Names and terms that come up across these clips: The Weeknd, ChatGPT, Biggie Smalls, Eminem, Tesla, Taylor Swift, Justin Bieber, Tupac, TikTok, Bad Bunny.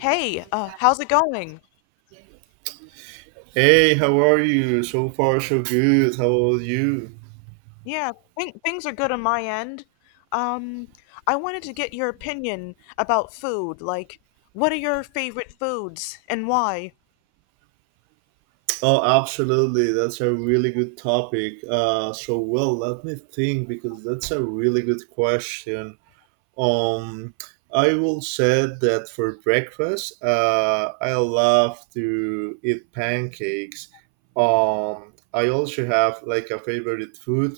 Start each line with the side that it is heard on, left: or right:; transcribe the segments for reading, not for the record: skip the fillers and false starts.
left: How's it going?
right: Hey, how are you? So far, so good. How about you?
left: Yeah, Things are good on my end. Um, I wanted to get your opinion about food. Like, what are your favorite foods and why?
right: Oh, absolutely. That's a really good topic. So well, let me think because that's a really good question. Um, I will say that for breakfast, I love to eat pancakes. I also have like a favorite food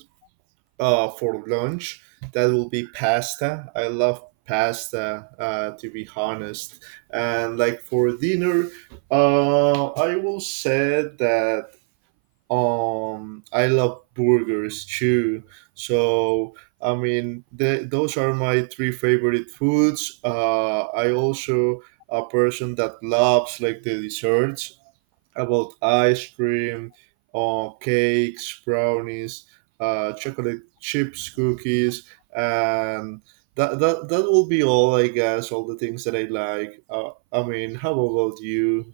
right: for lunch. That will be pasta. I love pasta, to be honest. And like for dinner, I will say that I love burgers too. So I mean, those are my three favorite foods. I also a person that loves like the desserts about ice cream, or cakes, brownies, chocolate chips, cookies, and that will be all, I guess. All the things that I like. I mean, how about you?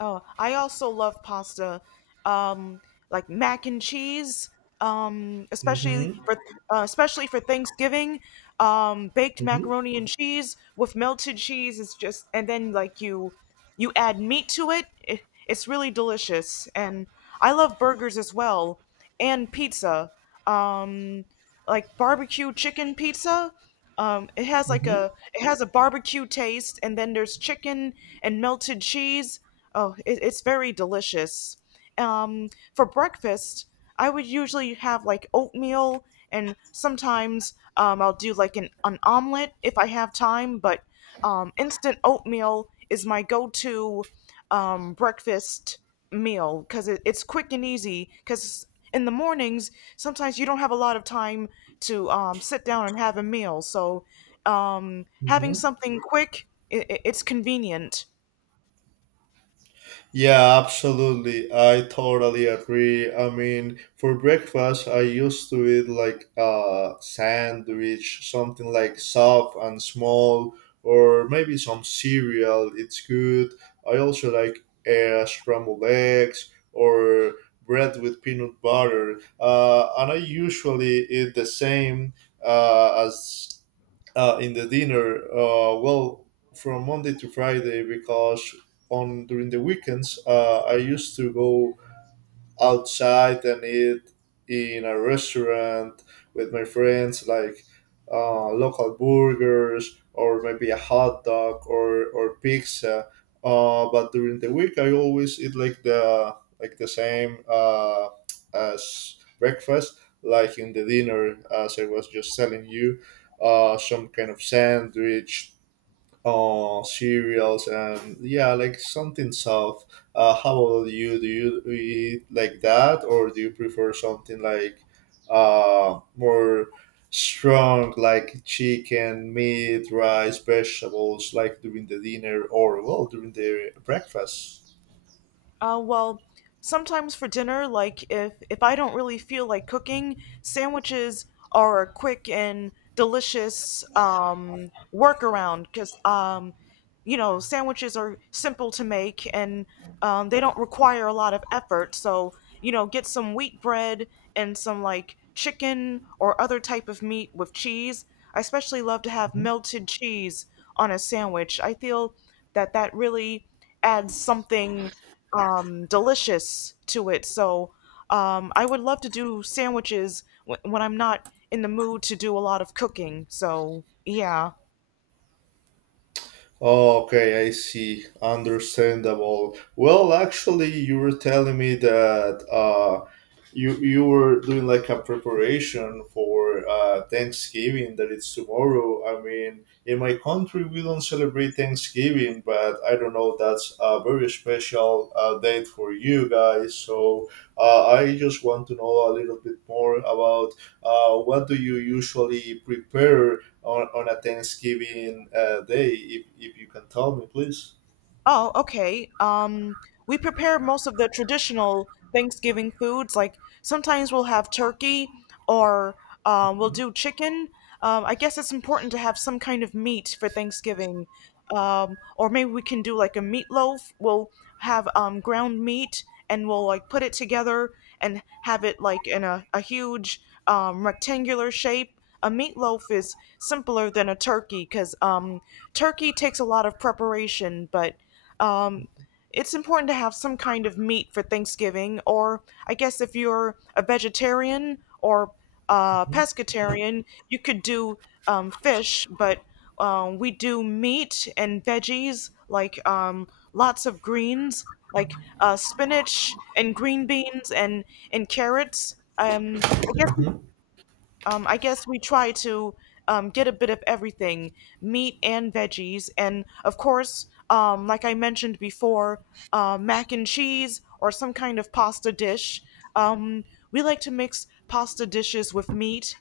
left: Oh, I also love pasta, um, like mac and cheese, um, especially
right: Mm-hmm.
left: for especially for Thanksgiving. Baked
right: Mm-hmm.
left: macaroni and cheese with melted cheese is just, and then like you add meat to it. It's really delicious, and I love burgers as well and pizza, um, like barbecue chicken pizza. It has like
right: Mm-hmm.
left: a it has a barbecue taste, and then there's chicken and melted cheese. It's very delicious. Um, for breakfast, I would usually have like oatmeal, and sometimes I'll do like an omelet if I have time. But instant oatmeal is my go-to breakfast meal because it's quick and easy. Because in the mornings, sometimes you don't have a lot of time to sit down and have a meal. So having
right: Mm-hmm.
left: something quick, it's convenient.
right: Yeah, absolutely. I totally agree. I mean, for breakfast, I used to eat like a sandwich, something like soft and small, or maybe some cereal. It's good. I also like scrambled eggs or bread with peanut butter. And I usually eat the same as in the dinner, well, from Monday to Friday, because on during the weekends I used to go outside and eat in a restaurant with my friends, like local burgers or maybe a hot dog or pizza. But during the week, I always eat like the same as breakfast, like in the dinner, as I was just telling you, some kind of sandwich, cereals, and yeah, like something soft. How about you? Do you eat like that, or do you prefer something like more strong, like chicken, meat, rice, vegetables, like during the dinner, or well, during the breakfast?
left: Well, sometimes for dinner, like if I don't really feel like cooking, sandwiches are a quick and delicious workaround because you know sandwiches are simple to make and they don't require a lot of effort. So you know, get some wheat bread and some like chicken or other type of meat with cheese. I especially love to have
right: Mhm.
left: melted cheese on a sandwich. I feel that that really adds something delicious to it. So I would love to do when I'm not in the mood to do a lot of cooking. So yeah.
right: Okay, I see. Understandable. Well, actually, you were telling me that you were doing like a preparation for Thanksgiving, that it's tomorrow. I mean, in my country we don't celebrate Thanksgiving, but I don't know, that's a very special date for you guys. So I just want to know a little bit more about what do you usually prepare on a Thanksgiving day, if you can tell me, please.
left: Oh, okay. We prepare most of the traditional Thanksgiving foods. Like sometimes we'll have turkey or we'll do chicken. I guess it's important to have some kind of meat for Thanksgiving. Or maybe we can do like a meatloaf. We'll have ground meat and we'll like put it together and have it like in a huge rectangular shape. A meatloaf is simpler than a turkey because turkey takes a lot of preparation, but um, it's important to have some kind of meat for Thanksgiving, or I guess if you're a vegetarian or a
right: Mhm.
left: pescatarian, you could do fish, but we do meat and veggies, like lots of greens, like spinach and green beans and carrots. I guess we try to get a bit of everything meat and veggies. And of course, like I mentioned before, mac and cheese or some kind of pasta dish. Um, we like to mix pasta dishes with meat,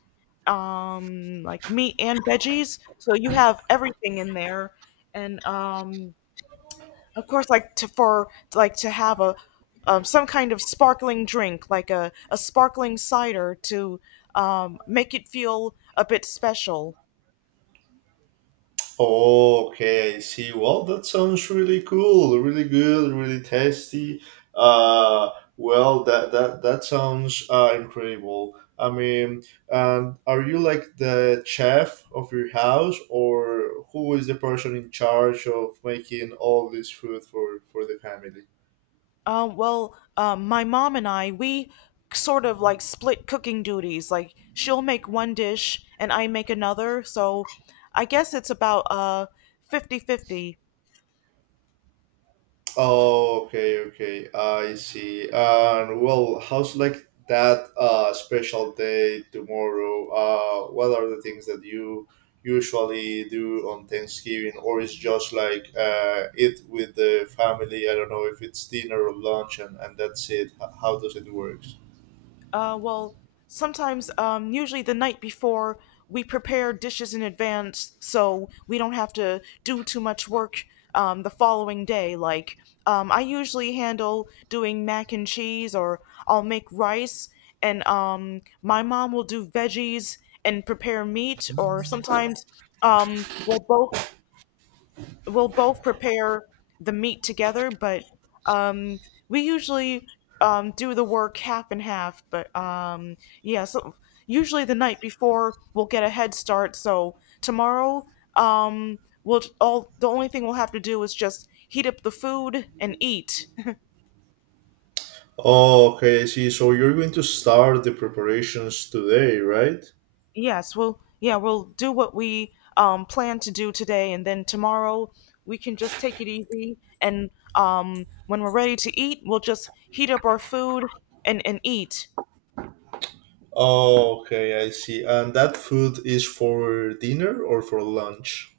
left: like meat and veggies. So you have everything in there. And of course, like to for like to have a some kind of sparkling drink, like a sparkling cider, to make it feel a bit special.
right: Okay, I see. Well, that sounds really cool, really good, really tasty. Uh, well, that sounds incredible. I mean, and are you like the chef of your house, or who is the person in charge of making all this food for the family?
left: Well, my mom and I we sort of like split cooking duties. Like she'll make one dish and I make another, so I guess it's about 50 fifty.
right: Oh, okay, okay. I see. And well, how's like that special day tomorrow? What are the things that you usually do on Thanksgiving, or is just like it with the family? I don't know if it's dinner or lunch, and that's it. How does it work?
left: Well, sometimes, usually the night before, we prepare dishes in advance so we don't have to do too much work the following day. Like, I usually handle doing mac and cheese, or I'll make rice, and my mom will do veggies and prepare meat, or sometimes um, we'll both we'll both prepare the meat together, but um, we usually do the work half and half. But Yeah, so usually the night before we'll get a head start. So tomorrow, we'll all the only thing we'll have to do is just heat up the food and eat.
right: Oh, okay, I see. So you're going to start the preparations today, right?
left: Yes, we'll Yeah, we'll do what we plan to do today, and then tomorrow we can just take it easy, and when we're ready to eat, we'll just heat up our food and eat.
right: Oh, okay, I see. And that food is for dinner or for lunch?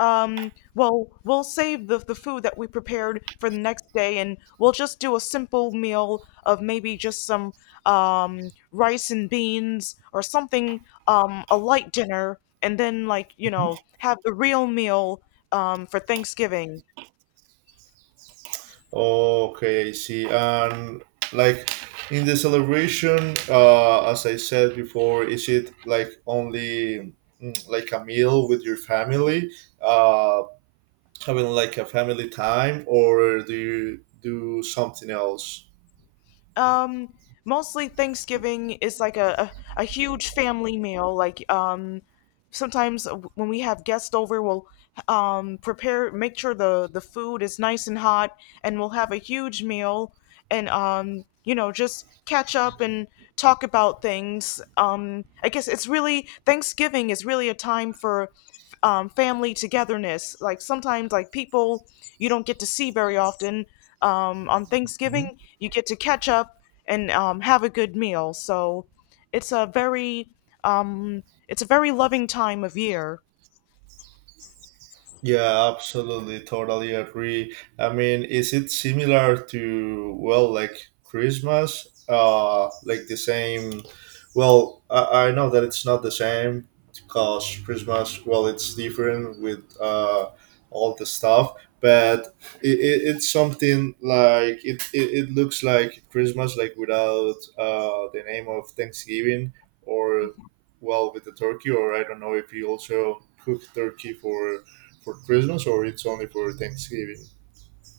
left: Well, we'll save the food that we prepared for the next day and we'll just do a simple meal of maybe just some rice and beans or something, a light dinner, and then like, you know, have the real meal for Thanksgiving.
right: Okay, I see. And like in the celebration, as I said before, is it like only like a meal with your family, uh, having like a family time, or do you do something else?
left: Um, Mostly Thanksgiving is like a huge family meal. Like, sometimes when we have guests over we'll prepare make sure the food is nice and hot, and we'll have a huge meal, and you know, just catch up and talk about things. I guess it's really Thanksgiving is really a time for family togetherness. Like sometimes like people you don't get to see very often on Thanksgiving
right: Hmm?
left: you get to catch up and have a good meal. So it's a very it's a very loving time of year.
right: Yeah, absolutely, totally agree. I mean, is it similar to, well, like Christmas? Like the same. Well, I know that it's not the same, because Christmas, well, it's different with all the stuff, but it's something like It looks like Christmas, like without the name of Thanksgiving, or, well, with the turkey. Or I don't know if you also cook turkey for Christmas, or it's only for Thanksgiving?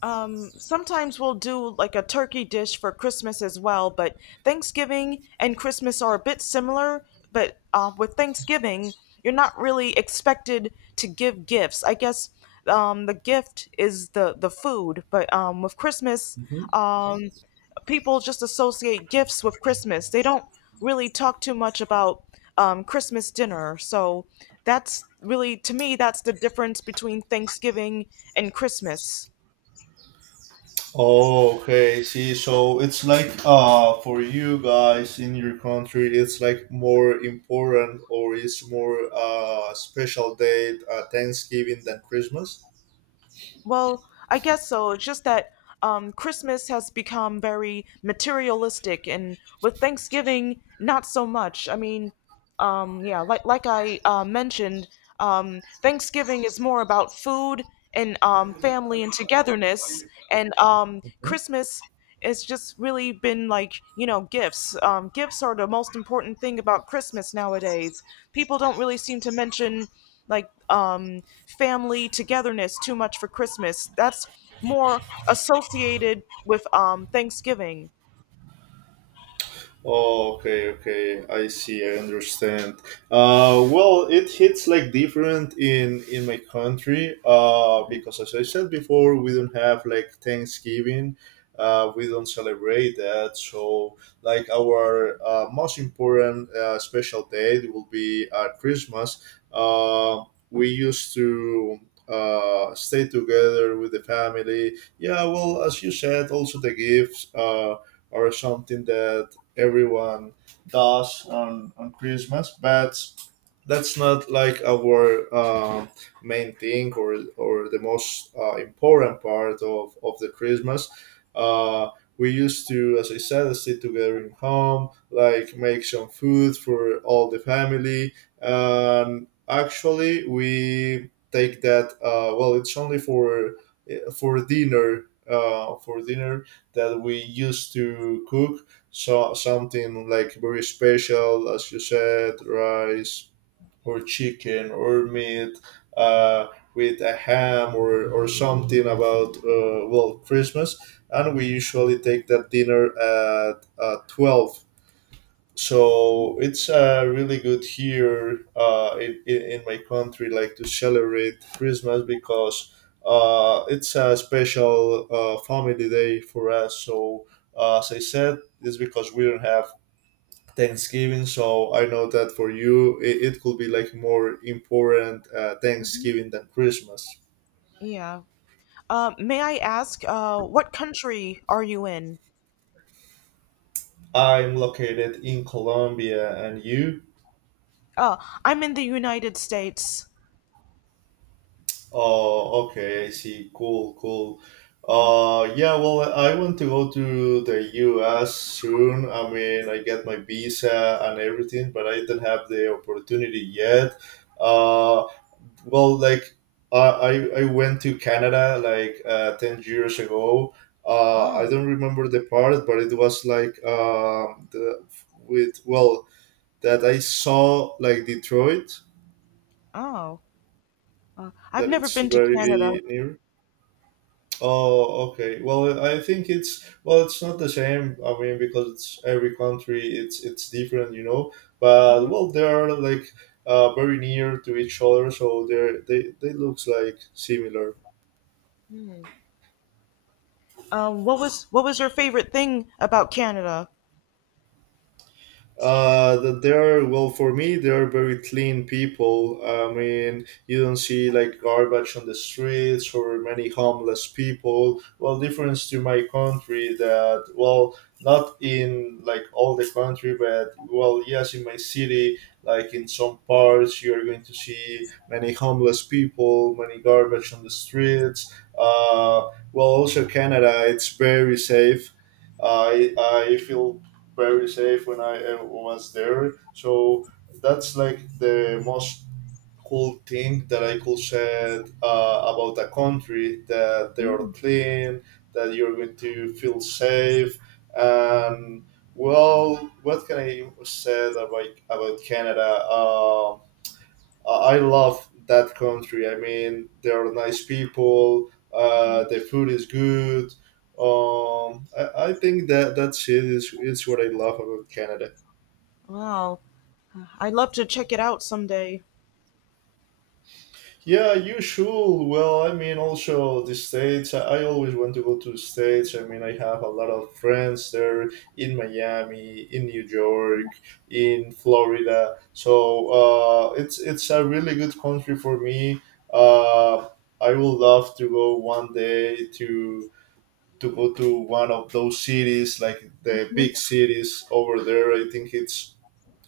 left: Sometimes we'll do like a turkey dish for Christmas as well, but Thanksgiving and Christmas are a bit similar. But With Thanksgiving, you're not really expected to give gifts. I guess the gift is the food, but with Christmas,
right: Mhm.
left: um, people just associate gifts with Christmas. They don't really talk too much about Christmas dinner. So that's really, to me, that's the difference between Thanksgiving and Christmas.
right: Okay, see, so it's like for you guys in your country, it's like more important, or it's more special date, Thanksgiving than Christmas.
left: Well, I guess so. It's just that Christmas has become very materialistic, and with Thanksgiving, not so much. I mean, um, yeah, like like I uh, mentioned, Thanksgiving is more about food and family and togetherness, and
right: Mhm.
left: Christmas it's just really been like you know gifts. Gifts are the most important thing about Christmas nowadays. People don't really seem to mention like family togetherness too much for Christmas. That's more associated with Thanksgiving.
right: Oh, okay, okay. I see. I understand. Well, it hits like different in my country. Because as I said before, we don't have like Thanksgiving. We don't celebrate that. So, like, our most important special day will be Christmas. Uh, we used to stay together with the family. Yeah. Well, as you said, also the gifts. Or something that everyone does on Christmas, but that's not like our main thing, or the most important part of the Christmas. Uh, we used to, as I said, sit together in home, like make some food for all the family. And actually, we take that, well, it's only for eh, for dinner for dinner that we used to cook, so something like very special, as you said, rice or chicken or meat, uh, with a ham, or something about well, Christmas, and we usually take that dinner at 12. So it's really good here in my country, like, to celebrate Christmas, because it's a special family day for us. So as I said, it's because we don't have Thanksgiving. So I know that for you, it could be like more important,
left: hmm
right: Thanksgiving than Christmas.
left: yeah. May I ask what country are you in?
right: I'm located in Colombia, and you?
left: Oh, I'm in the United States.
right: Oh, okay, I see. Cool, cool. Yeah, well, I want to go to the US soon. I mean, I get my visa and everything, but I do not have the opportunity yet. Uh, well, like, I went to Canada like 10 years ago.
left: oh
right: I don't remember the part, but it was like the, with, well, that I saw, like, Detroit,
left: oh I've
right: that
left: never
right: it's
left: been to Canada.
right: very near. Oh, okay. Well, I think it's, well, it's not the same. I mean, because it's every country, it's different, you know. But well, they are like very near to each other, so they looks like similar.
left: What was your favorite thing about Canada?
right: That they are, well, for me, they are very clean people. I mean, you don't see like garbage on the streets or many homeless people. Well, difference to my country that, well, not in like all the country, but, well, yes, in my city, like, in some parts, you are going to see many homeless people, many garbage on the streets. Well, also Canada, it's very safe. I feel very safe when I was there. So that's like the most cool thing that I could say about a country, that they are clean, that you're going to feel safe, and, well, what can I say about Canada? I love that country. I mean, there are nice people. The food is good. I think that that shit is what I love about Canada.
left: Well, I'd love to check it out someday.
right: Yeah, you should. Well, I mean, also the States. I always want to go to the States. I mean, I have a lot of friends there, in Miami, in New York, in Florida. So it's a really good country for me. Uh, I would love to go one day to go to one of those cities, like the
left: Mhm.
right: big cities over there. I think it's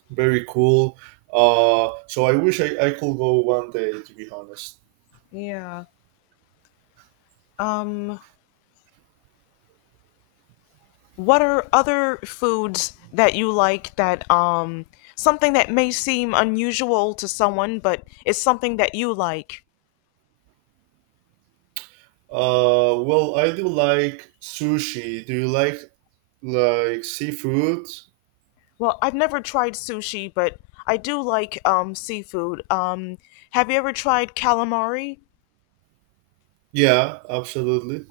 right: very cool. So I wish I could go one day, to be honest.
left: Yeah. Um, what are other foods that you like that something that may seem unusual to someone, but it's something that you like?
right: Well, I do like sushi. Do you like seafood?
left: Well, I've never tried sushi, but I do like seafood. Have you ever tried calamari?
right: Yeah, absolutely.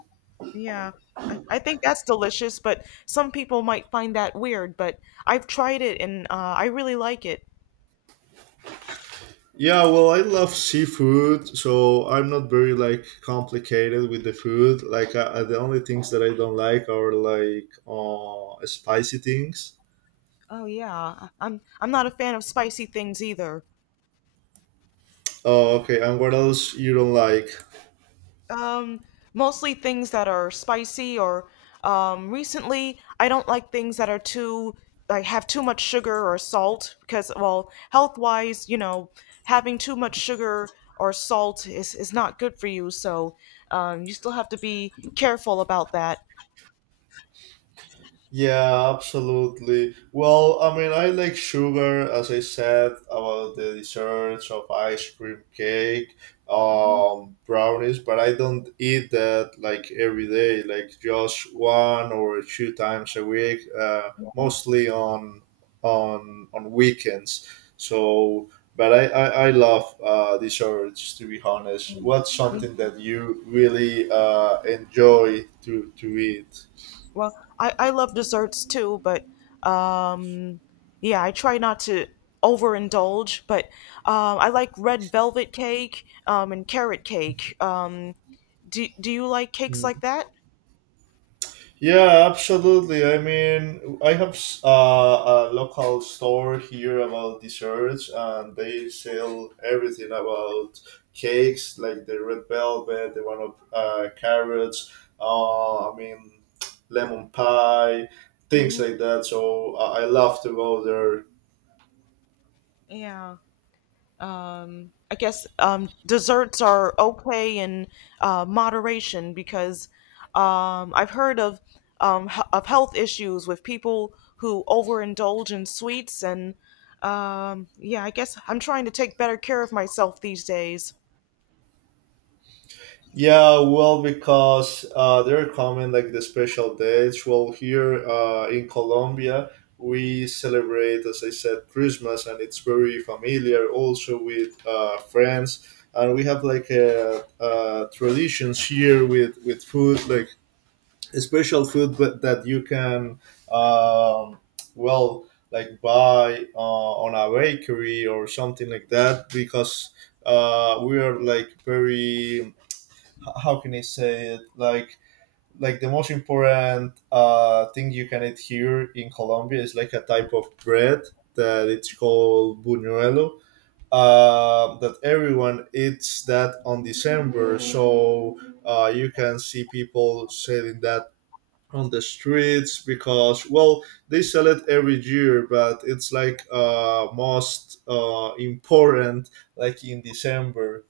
left: Yeah, I think that's delicious, but some people might find that weird, but I've tried it and I really like it.
right: Yeah, well, I love seafood, so I'm not very like complicated with the food. Like, the only things that I don't like are like spicy things.
left: Oh yeah, I'm not a fan of spicy things either.
right: Oh, okay. And what else you don't like?
left: Um, mostly things that are spicy or recently I don't like things that are too like have too much sugar or salt because well, health-wise, you know, having too much sugar or salt is not good for you, so you still have to be careful about that.
right: Yeah, absolutely. Well, I mean, I like sugar, as I said, about the desserts of ice cream cake, brownies, but I don't eat that like every day, like just one or two times a week, mostly on weekends. So, but I love desserts, to be honest. What's something that you really enjoy to eat?
left: Well, I love desserts too, but um, yeah, I try not to overindulge. But I like red velvet cake and carrot cake. Do you like cakes like that?
right: Yeah, absolutely. I mean, I have a local store here about desserts, and they sell everything about cakes, like the red velvet, the one of carrots. I mean, lemon pie, things
left: Mhm.
right: like that. So I love to go there.
left: Yeah. Desserts are okay in moderation because I've heard of of health issues with people who overindulge in sweets, and yeah, I guess I'm trying to take better care of myself these days.
right: Yeah, well, because they're common, like the special dates. Well, here in Colombia, we celebrate, as I said, Christmas, and it's very familiar also with friends. And we have, like, traditions here with food, like a special food that you can, um, well, like, buy on a bakery or something like that, because we are, like, very, how can I say it? Like the most important thing you can eat here in Colombia is like a type of bread that it's called buñuelo. That everyone eats that on December, so you can see people selling that on the streets because well they sell it every year, but it's like most important like in December.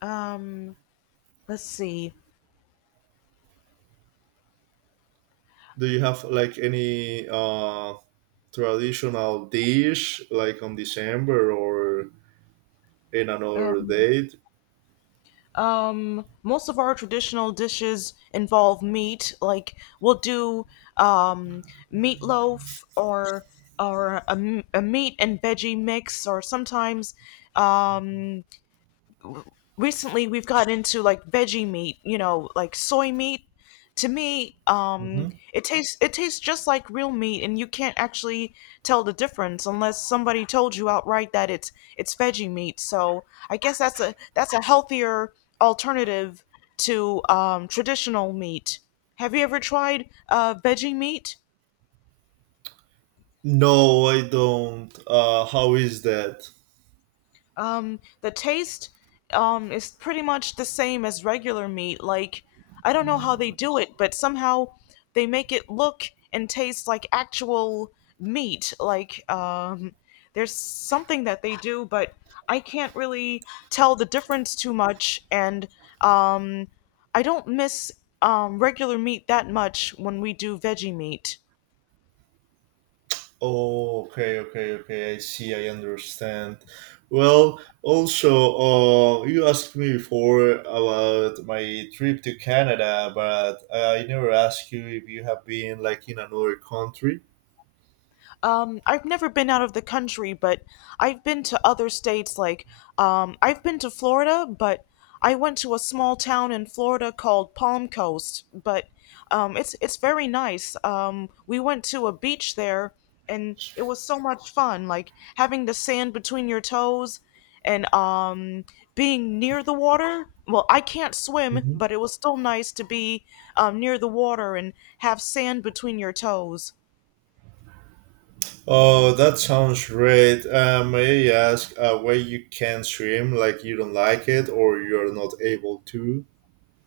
left: Um, let's see.
right: Do you have like any traditional dish like on December or in
left: Oh.
right: another date?
left: Most of our traditional dishes involve meat. Like we'll do um, meatloaf or a meat and veggie mix, or sometimes um, recently we've gotten into like veggie meat, you know, like soy meat. To me,
right: Hmm.
left: it tastes just like real meat, and you can't actually tell the difference unless somebody told you outright that it's veggie meat. So I guess that's a healthier alternative to traditional meat. Have you ever tried veggie meat?
right: No, I don't. How is that?
left: The taste is pretty much the same as regular meat. Like I don't know how they do it, but somehow they make it look and taste like actual meat. Like there's something that they do, but I can't really tell the difference too much, and um I don't miss regular meat that much when we do veggie meat.
right: Oh, okay, okay, okay. I see. I understand. Well, also, you asked me before about my trip to Canada, but I never asked you if you have been like in another country.
left: I've never been out of the country, but I've been to other states. Like, I've been to Florida, but I went to a small town in Florida called Palm Coast. But It's very nice. We went to a beach there, and it was so much fun. Like having the sand between your toes, and being near the water. Well, I can't swim, but it was still nice to be near the water and have sand between your toes.
right: Oh, that sounds great. May I ask why you can't swim? Like, you don't like it, or you're not able to?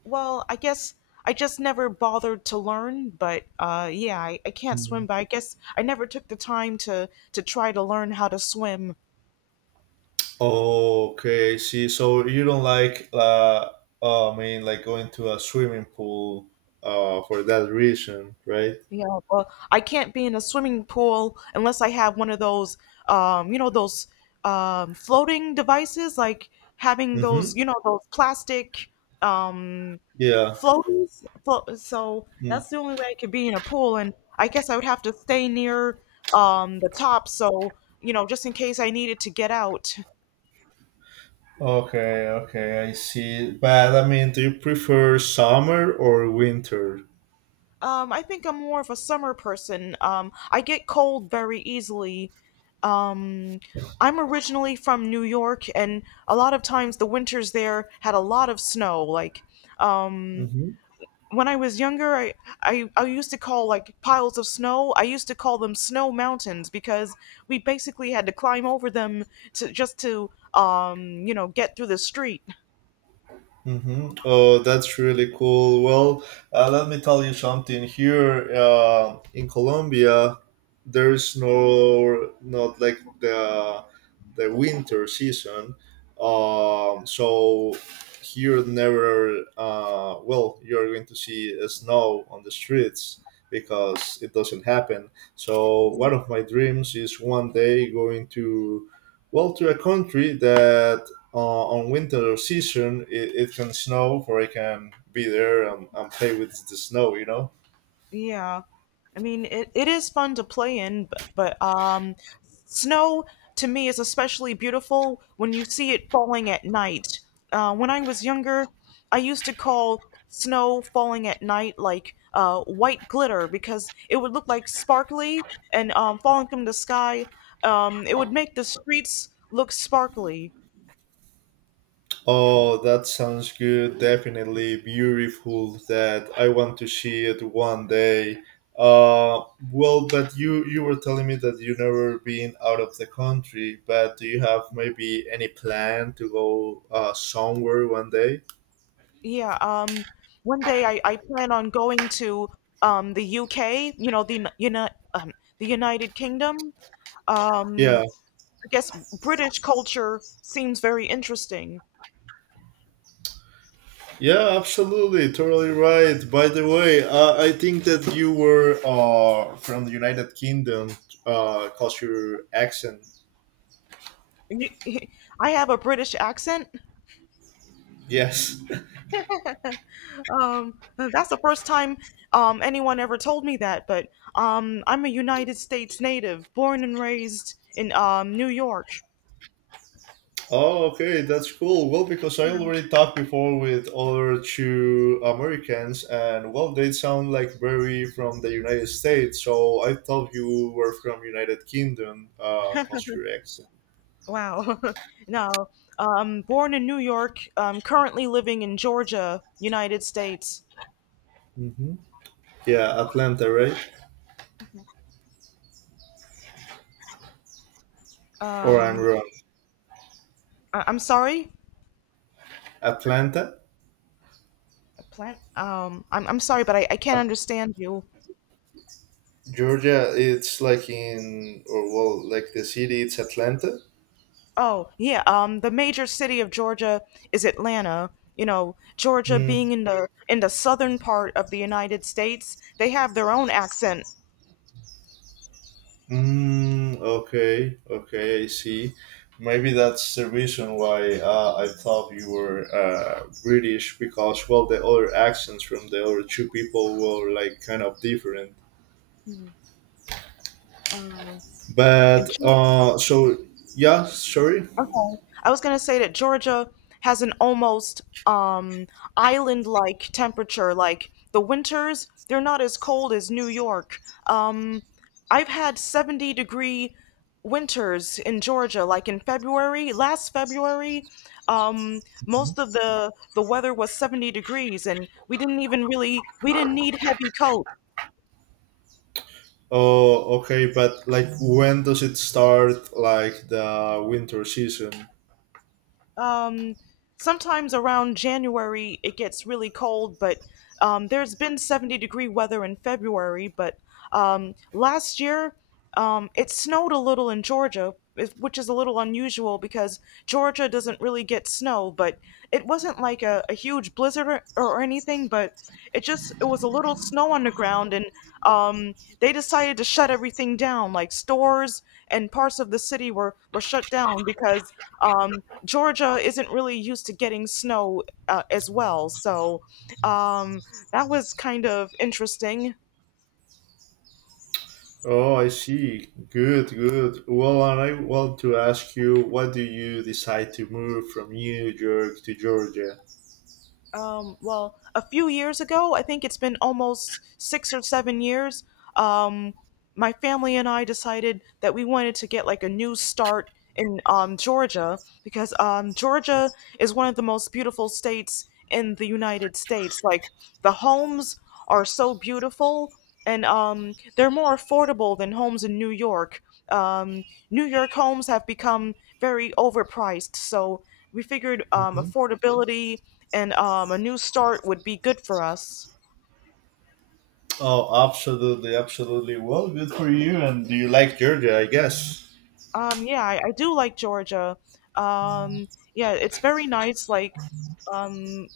left: Well, I guess I just never bothered to learn, but I can't swim,
right: Mhm.
left: but I guess I never took the time to try to learn how to swim.
right: Okay, see, so you don't like, I mean, like going to a swimming pool, for that reason, right?
left: Yeah, well, I can't be in a swimming pool unless I have one of those, you know, those floating devices, like having
right: Mm-hmm.
left: those, those plastic um,
right: Yeah.
left: floaties. So
right: Mm.
left: that's the only way I could be in a pool, and I guess I would have to stay near the top, so just in case I needed to get out.
right: Okay, okay, I see. But I mean, do you prefer summer or winter?
left: I think I'm more of a summer person. I get cold very easily. Um, I'm originally from New York, and a lot of times the winters there had a lot of snow. Um,
right: Mm-hmm.
left: when I was younger, I used to call like piles of snow, I used to call them snow mountains because we basically had to climb over them to just to, get through the street.
right: Mm-hmm. Oh, that's really cool. Well, let me tell you something. Here in Colombia, there's no not like the winter season. So here never. Well, you're going to see snow on the streets because it doesn't happen. So one of my dreams is one day going to, well, to a country that on winter season it, it can snow, or I can be there and play with the snow, you know.
left: Yeah, I mean, it is fun to play in, but snow to me is especially beautiful when you see it falling at night. When I was younger, I used to call snow falling at night like white glitter because it would look like sparkly and falling from the sky. It would make the streets look sparkly.
right: Oh, that sounds good, definitely beautiful. That I want to see it one day. uh well, but you were telling me that you never been out of the country, but do you have maybe any plan to go somewhere one day?
left: Yeah, um, One day I plan on going to the UK, um the United Kingdom. Um,
right: Yeah.
left: I guess British culture seems very interesting.
right: Yeah, absolutely, totally right. By the way, I think that you were from the United Kingdom, culture accent.
left: You- I have a British accent.
right: Yes.
left: That's the first time anyone ever told me that, but I'm a United States native, born and raised in New York.
right: Oh, okay, that's cool. Well, because I already talked before with other two Americans, and well, they sound like very from the United States. So I thought you were from United Kingdom, culture accent.
left: Wow. Now, born in New York, currently living in Georgia, United States.
right: Hmm. Yeah, Atlanta, right? Or I'm
left: Um,
right: wrong.
left: I'm sorry.
right: Atlanta.
left: Plant. I'm sorry, but I can't understand you.
right: Georgia, it's like in, or well, like the city, it's Atlanta.
left: Oh yeah. The major city of Georgia is Atlanta. You know, Georgia
right: Mm,
left: being in the southern part of the United States, they have their own accent.
right: mm, okay, okay, I see. Maybe that's the reason why I thought you were British because, well, the other accents from the other two people were like kind of different.
left: Uh,
right: But, so, yeah, sorry.
left: Okay. I was gonna say that Georgia has an almost um island-like temperature. Like the winters, they're not as cold as New York. Um, I've had 70-degree winters in Georgia. Like in February, last February, um, most of the weather was 70 degrees, and we didn't need heavy coat.
right: Oh, okay, but like when does it start, like the winter season?
left: Um, Sometimes around January it gets really cold, but there's been 70-degree weather in February. But last year it snowed a little in Georgia, which is a little unusual because Georgia doesn't really get snow. But it wasn't like a huge blizzard or anything, but it was a little snow on the ground and um, they decided to shut everything down like stores and parts of the city were shut down because um, Georgia isn't really used to getting snow as well. So um, that was kind of interesting.
right: Oh, I see. Good, good. Well, and I want to ask you, what do you decide to move from New York to Georgia?
left: Well, a few years ago, I think it's been almost six or seven years. Um, my family and I decided that we wanted to get like a new start in Georgia because Georgia is one of the most beautiful states in the United States. Like the homes are so beautiful and they're more affordable than homes in New York. New York homes have become very overpriced, so we figured
right: Hmm.
left: affordability and a new start would be good for us.
right: Oh, absolutely, absolutely. Well, good for you. And do you like Georgia? I guess.
left: Yeah, I do like Georgia. Um, yeah, it's very nice. Um,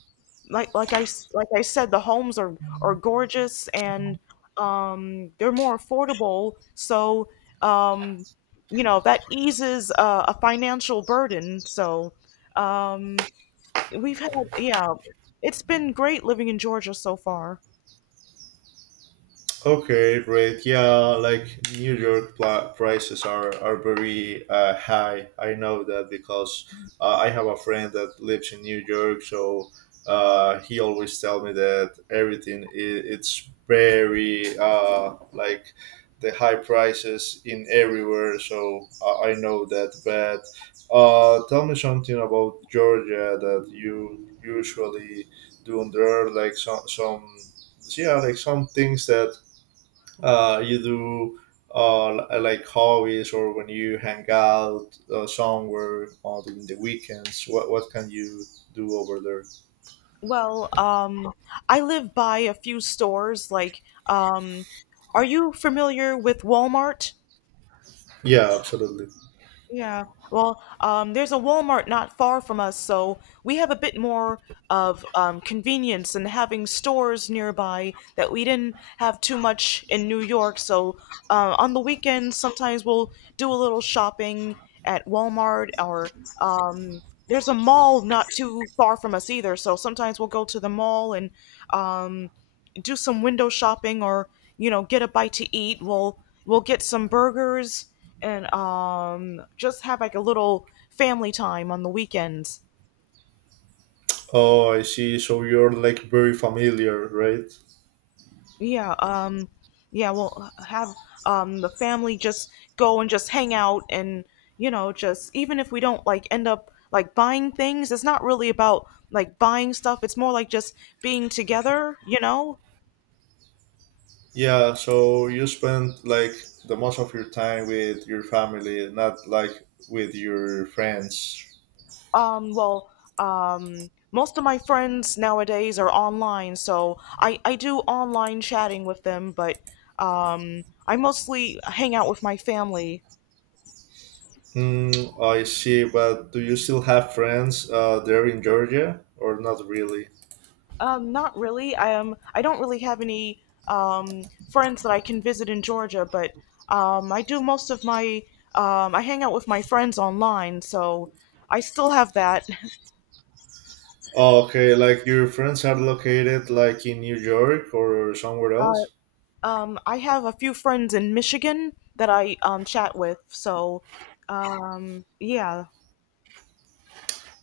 left: like I said, the homes are gorgeous and they're more affordable. So, um, you know, that eases a financial burden. So, um, we've had yeah, it's been great living in Georgia so far.
right: Okay, great. Yeah, like New York prices are very high. I know that because I have a friend that lives in New York, so he always tell me that everything it's very like the high prices in everywhere. So I know that. But tell me something about Georgia that you usually do there, like some yeah, like some things that you do like hobbies, or when you hang out somewhere on during the weekends, what can you do over there?
left: Well, I live by a few stores. Um, are you familiar with Walmart?
right: Yeah, absolutely.
left: Yeah. Well, there's a Walmart not far from us, so we have a bit more of convenience and having stores nearby that we didn't have too much in New York. So on the weekends, sometimes we'll do a little shopping at Walmart or um, there's a mall not too far from us either. So sometimes we'll go to the mall and um, do some window shopping or you know, get a bite to eat. We'll get some burgers and just have like a little family time on the weekends.
right: Oh, I see, so you're like very familiar, right?
left: Yeah, yeah, we'll have the family just go and just hang out and you know, just even if we don't like end up like buying things, it's not really about like buying stuff. It's more like just being together, you know.
right: Yeah, so you spend like the most of your time with your family, not like with your friends?
left: Well, most of my friends nowadays are online, so I do online chatting with them, but I mostly hang out with my family.
right: Mm, I see, but do you still have friends there in Georgia or not really?
left: Not really. I don't really have any um, friends that I can visit in Georgia, but I do most of my I hang out with my friends online, so I still have that.
right: Okay, like your friends are located like in New York or somewhere
left: Uh,
right: else?
left: I have a few friends in Michigan that I chat with, so yeah.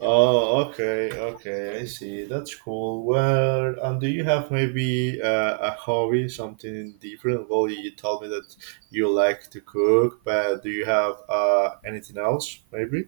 right: Oh, okay, okay, I see. That's cool. Well, and do you have maybe a hobby, something different? Well, you told me that you like to cook, but do you have anything else, maybe?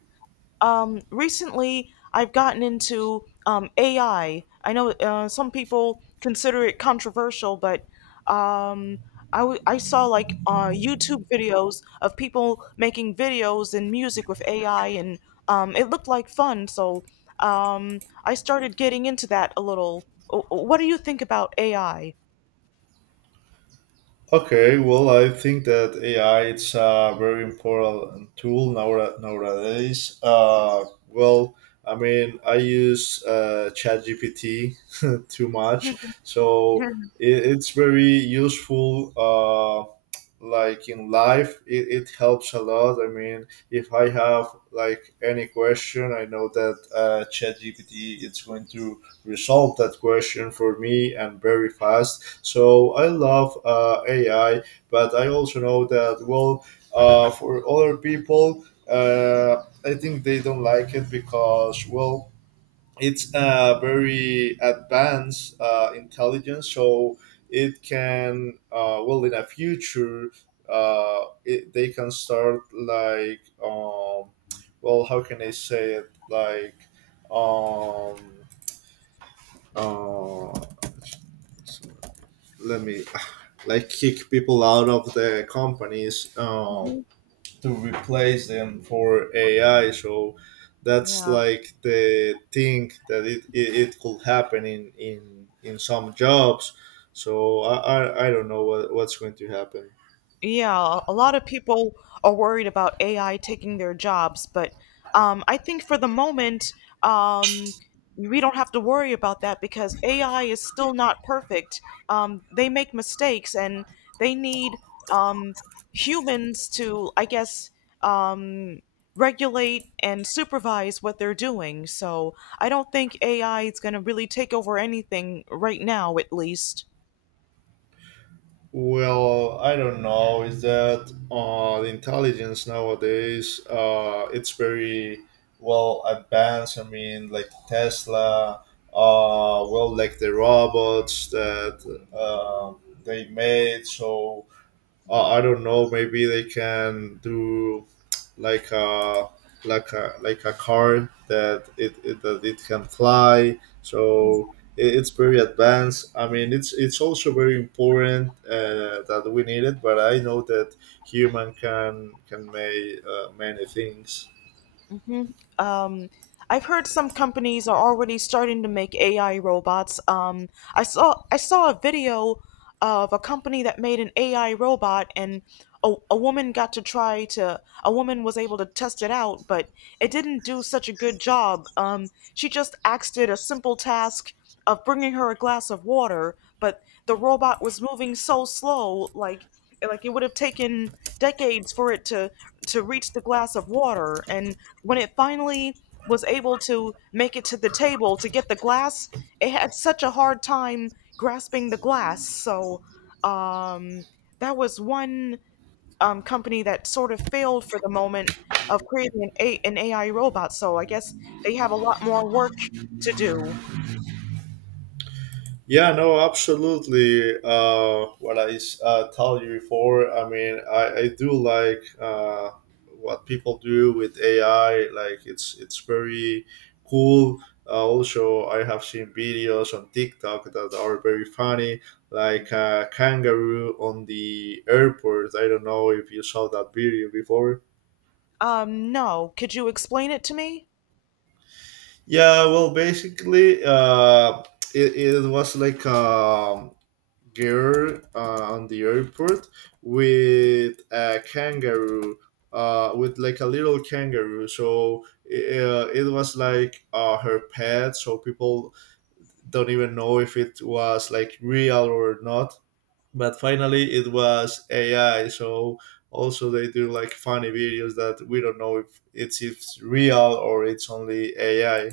left: Recently I've gotten into AI. I know some people consider it controversial, but um, I saw like YouTube videos of people making videos and music with AI, and it looked like fun. So I started getting into that a little. What do you think about AI?
right: Okay, well, I think that AI it's a very important tool nowadays. Well, I mean, I use ChatGPT too much, so it, it's very useful. Like in life it, it helps a lot. I mean, if I have like any question, I know that ChatGPT is going to resolve that question for me, and very fast, so I love AI. But I also know that, well, for other people, I think they don't like it because, well, it's a very advanced intelligence, so it can well in a future it, they can start like well how can I say it, like um, uh, let me like kick people out of the companies,
left: Mhm.
right: to replace them for AI. So that's
left: Yeah.
right: like the thing that it could happen in some jobs. So I don't know what, what's going to happen.
left: Yeah, a lot of people are worried about AI taking their jobs, but I think for the moment, um, we don't have to worry about that because AI is still not perfect. They make mistakes and they need um, humans to, I guess, um, regulate and supervise what they're doing. So I don't think AI is going to really take over anything right now, at least.
right: Well, I don't know. Is that the intelligence nowadays? It's very well advanced. I mean, like Tesla. Well, like the robots that they made. So I don't know. Maybe they can do like a like a car that it that it can fly. So it, it's very advanced. I mean, it's also very important that we need it. But I know that human can make many things.
left: Hmm. Um, I've heard some companies are already starting to make AI robots. I saw a video of a company that made an AI robot, and a woman got to try to a woman was able to test it out, but it didn't do such a good job. She just asked it a simple task of bringing her a glass of water, but the robot was moving so slow. Like it would have taken decades for it to reach the glass of water, and when it finally was able to make it to the table to get the glass, it had such a hard time grasping the glass. So um that was one company that sort of failed for the moment of creating an AI robot. So I guess they have a lot more work to do.
right: Yeah, no, absolutely. Told you before, I mean, I do like what people do with AI. Like, it's very cool. Also, I have seen videos on TikTok that are very funny, like a kangaroo on the airport. I don't know if you saw that video before.
left: No, could you explain it to me?
right: Yeah, well, basically, it, it was like. Girl on the airport with a kangaroo with like a little kangaroo, so it was like her pet, so people don't even know if it was like real or not, but finally it was AI, so also they do like funny videos that we don't know if if it's real or it's only AI.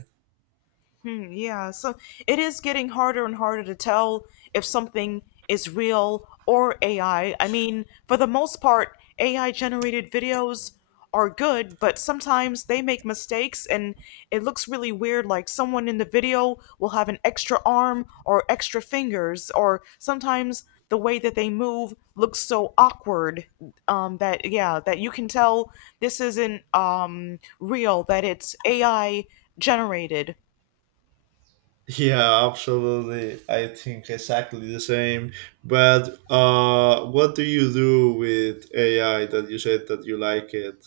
left: Hmm, yeah, so it is getting harder and harder to tell if something is real or AI. I mean, for the most part, AI generated videos are good, but sometimes they make mistakes and it looks really weird. Like someone in the video will have an extra arm or extra fingers, or sometimes the way that they move looks so awkward that, yeah, that you can tell this isn't real, that it's AI generated.
right: Yeah, absolutely. I think exactly the same. But what do you do with AI that you said that you like it?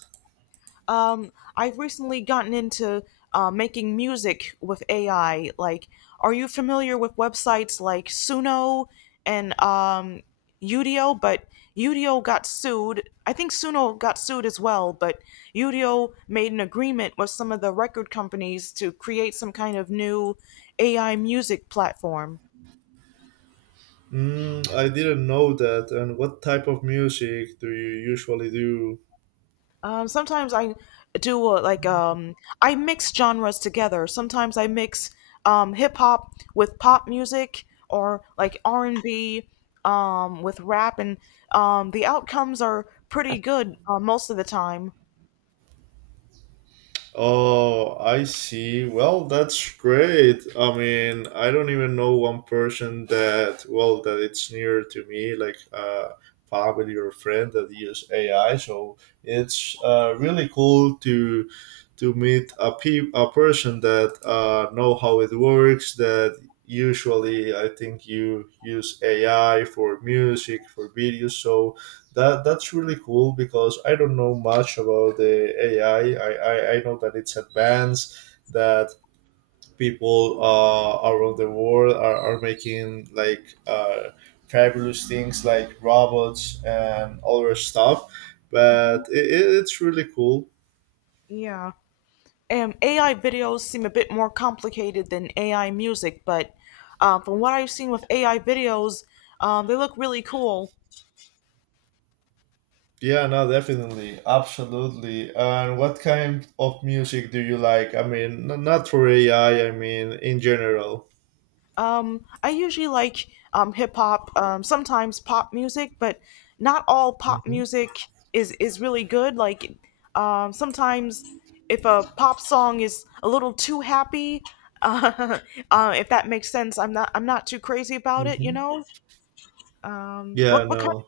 left: Um, I've recently gotten into making music with AI. Like, are you familiar with websites like Suno and Udio? But Udio got sued. I think Suno got sued as well, but Udio made an agreement with some of the record companies to create some kind of new AI music platform.
right: Mm, I didn't know that. And what type of music do you usually do?
left: Sometimes I do I mix genres together. Sometimes I mix hip hop with pop music or like R&B with rap, and the outcomes are pretty good most of the time.
right: Oh, I see. Well, that's great. I mean, I don't even know one person that, well, that it's near to me, like family or friend that use AI. So it's really cool to meet a, a person that know how it works, that usually I think you use AI for music, for videos. So that that's really cool because I don't know much about the AI. I know that it's advanced, that people around the world are making like fabulous things like robots and other stuff, but
left: Hmm.
right: it's really cool.
left: Yeah, and AI videos seem a bit more complicated than AI music, but from what I've seen with AI videos, they look really cool.
right: Yeah, no, definitely, absolutely. And what kind of music do you like? I mean, not for AI. I mean, in general.
left: I usually like hip hop, sometimes pop music, but not all pop
right: hmm
left: music is really good. Sometimes if a pop song is a little too happy, uh, if that makes sense, I'm not too crazy about it. You
right: hmm.
left: know,
right: Yeah,
left: what kind?
right: no.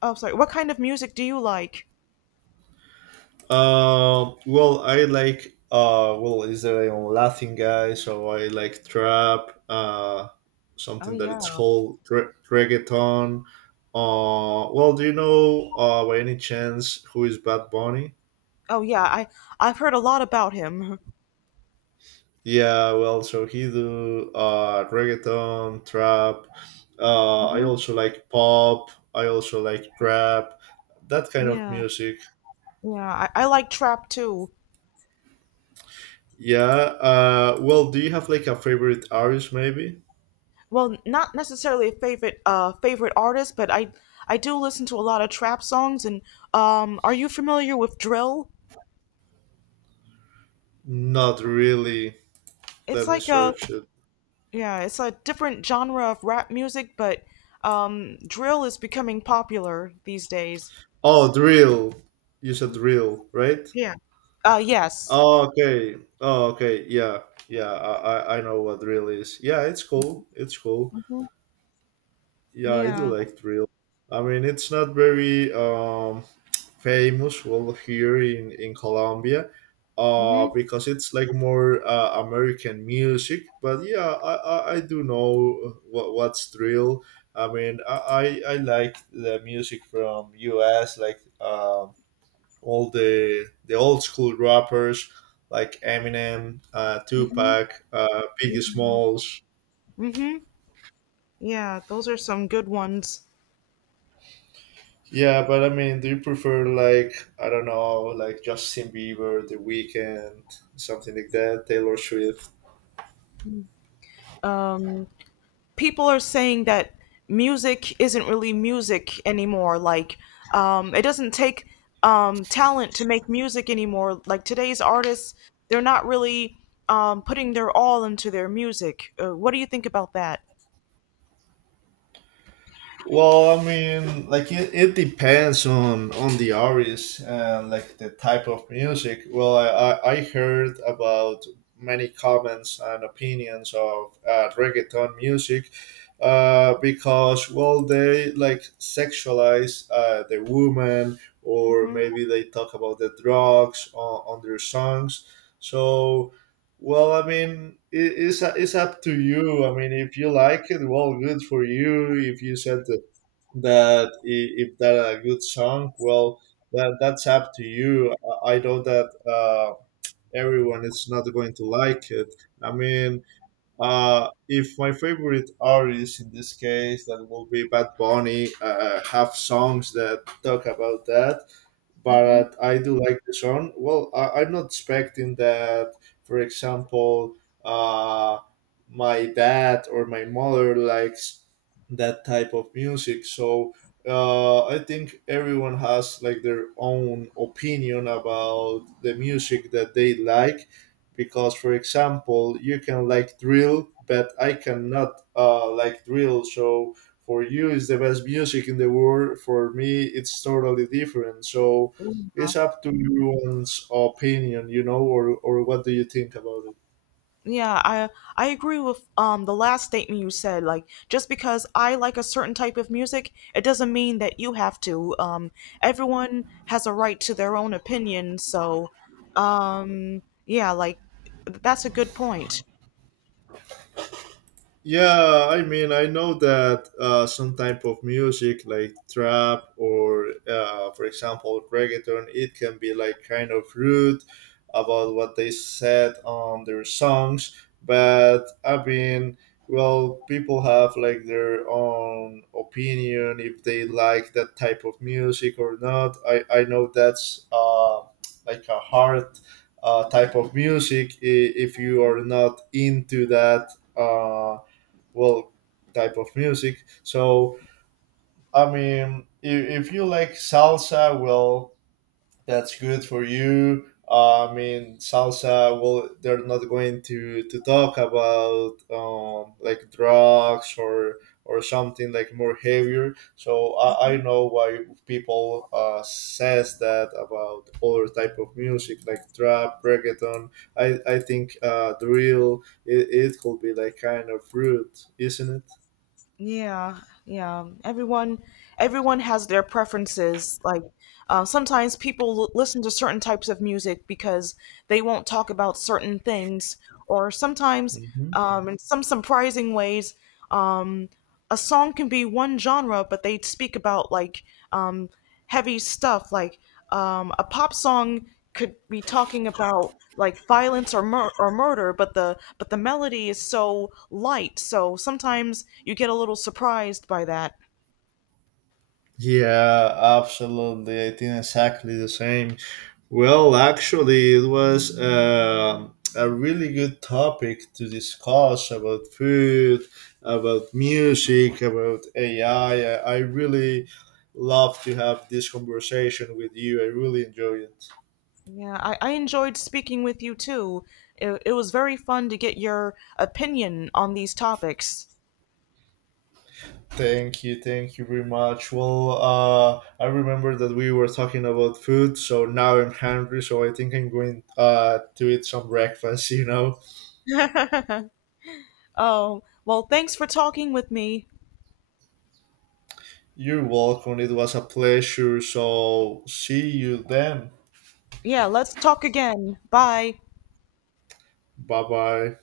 left: Oh, sorry. What kind of music do you like?
right: Well, I like. Well, is there a Latin guy? So I like trap.
left: Oh
right: Something that it's
left: yeah.
right: called reggaeton. Well, do you know? By any chance, who is Bad Bunny?
left: Oh yeah. I've heard a lot about him.
right: Yeah, well, so he do reggaeton, trap. I
left: Hmm.
right: also like pop. I also like rap, that kind of
left: Yeah.
right: music.
left: Yeah. I like trap too.
right: Yeah. Well, do you have like a favorite artist? Maybe
left: Well, not necessarily a favorite artist, but I do listen to a lot of trap songs and are you familiar with drill?
right: not really.
left: It's
right: Let me
left: like a
right: search it.
left: yeah, it's a different genre of rap music, but drill is becoming popular these days.
right: Oh, drill. You said
left: Mhm.
right: drill, right?
left: Yeah. Uh, yes.
right: Oh, okay. Oh, okay. Yeah, yeah. I know what drill is. Yeah, it's cool. It's cool.
left: Hmm.
right: Yeah, I do
left: Yeah.
right: like drill. I mean, it's not very famous, well, here in Colombia,
left: Mhm.
right: because it's like more American music. But yeah, I do know what what's drill. I mean, I like the music from U.S. like all the old school rappers like Eminem,
left: Mhm.
right: Tupac, Biggie
left: Mhm.
right: Smalls.
left: Mhm. Yeah, those are some good ones.
right: Yeah, but I mean, do you prefer like I don't know, like Justin Bieber, The Weeknd, something like that, Taylor Swift?
left: Um People are saying that music isn't really music anymore. It doesn't take talent to make music anymore. Like today's artists, they're not really putting their all into their music. What do you think about that?
right: Well, I mean, like it depends on the artist and like the type of music. Well, I heard about many comments and opinions of reggaeton music because well they like sexualize the woman, or
left: Mm-hmm.
right: maybe they talk about the drugs on their songs. So, well, I mean, it, it's up to you. I mean, if you like it, well, good for you. If you said that if that a good song, well that that's up to you. I know that everyone is not going to like it. I mean, if my favorite artist in this case that will be Bad Bunny have songs that talk about that,
left: Mm-hmm.
right: but I do like the song. Well, I, I'm not expecting that, for example, uh, my dad or my mother likes that type of music. So I think everyone has like their own opinion about the music that they like. Because, for example, you can like drill, but I cannot like drill. So for you, it's the best music in the world. For me, it's totally different. So it's up to everyone's opinion, you know, or what do you think about it?
left: Yeah, I agree with the last statement you said. Like, just because I like a certain type of music, it doesn't mean that you have to. Everyone has a right to their own opinion, so yeah, like that's a good point.
right: Yeah, I mean, I know that some type of music like trap, or, for example, reggaeton, it can be like kind of rude about what they said on their songs. But I mean, well, people have like their own opinion if they like that type of music or not. I know that's like a hard type of music if you are not into that. Well, type of music. So I mean, if you like salsa, well, that's good for you. I mean, salsa. Well, they're not going to talk about like drugs or something like more heavier. So I know why people says that about other type of music like trap, reggaeton. I think drill. It could be like kind of rude, isn't it?
left: Yeah, yeah. Everyone has their preferences. Sometimes people listen to certain types of music because they won't talk about certain things, or sometimes,
right: Mhm.
left: in some surprising ways, um, a song can be one genre, but they speak about like um, heavy stuff. A pop song could be talking about like violence or murder, but the melody is so light. So sometimes you get a little surprised by that.
right: Yeah, absolutely. I think exactly the same. Well, actually, it was a really good topic to discuss, about food, about music, about AI. I really love to have this conversation with you. I really enjoy it.
left: Yeah, I enjoyed speaking with you too. It was very fun to get your opinion on these topics.
right: Thank you very much. Well, I remember that we were talking about food, so now I'm hungry, so I think I'm going to eat some breakfast, you know?
left: Oh, well, thanks for talking with me.
right: You're welcome. It was a pleasure. So, see you then.
left: Yeah, let's talk again. Bye.
right: Bye bye.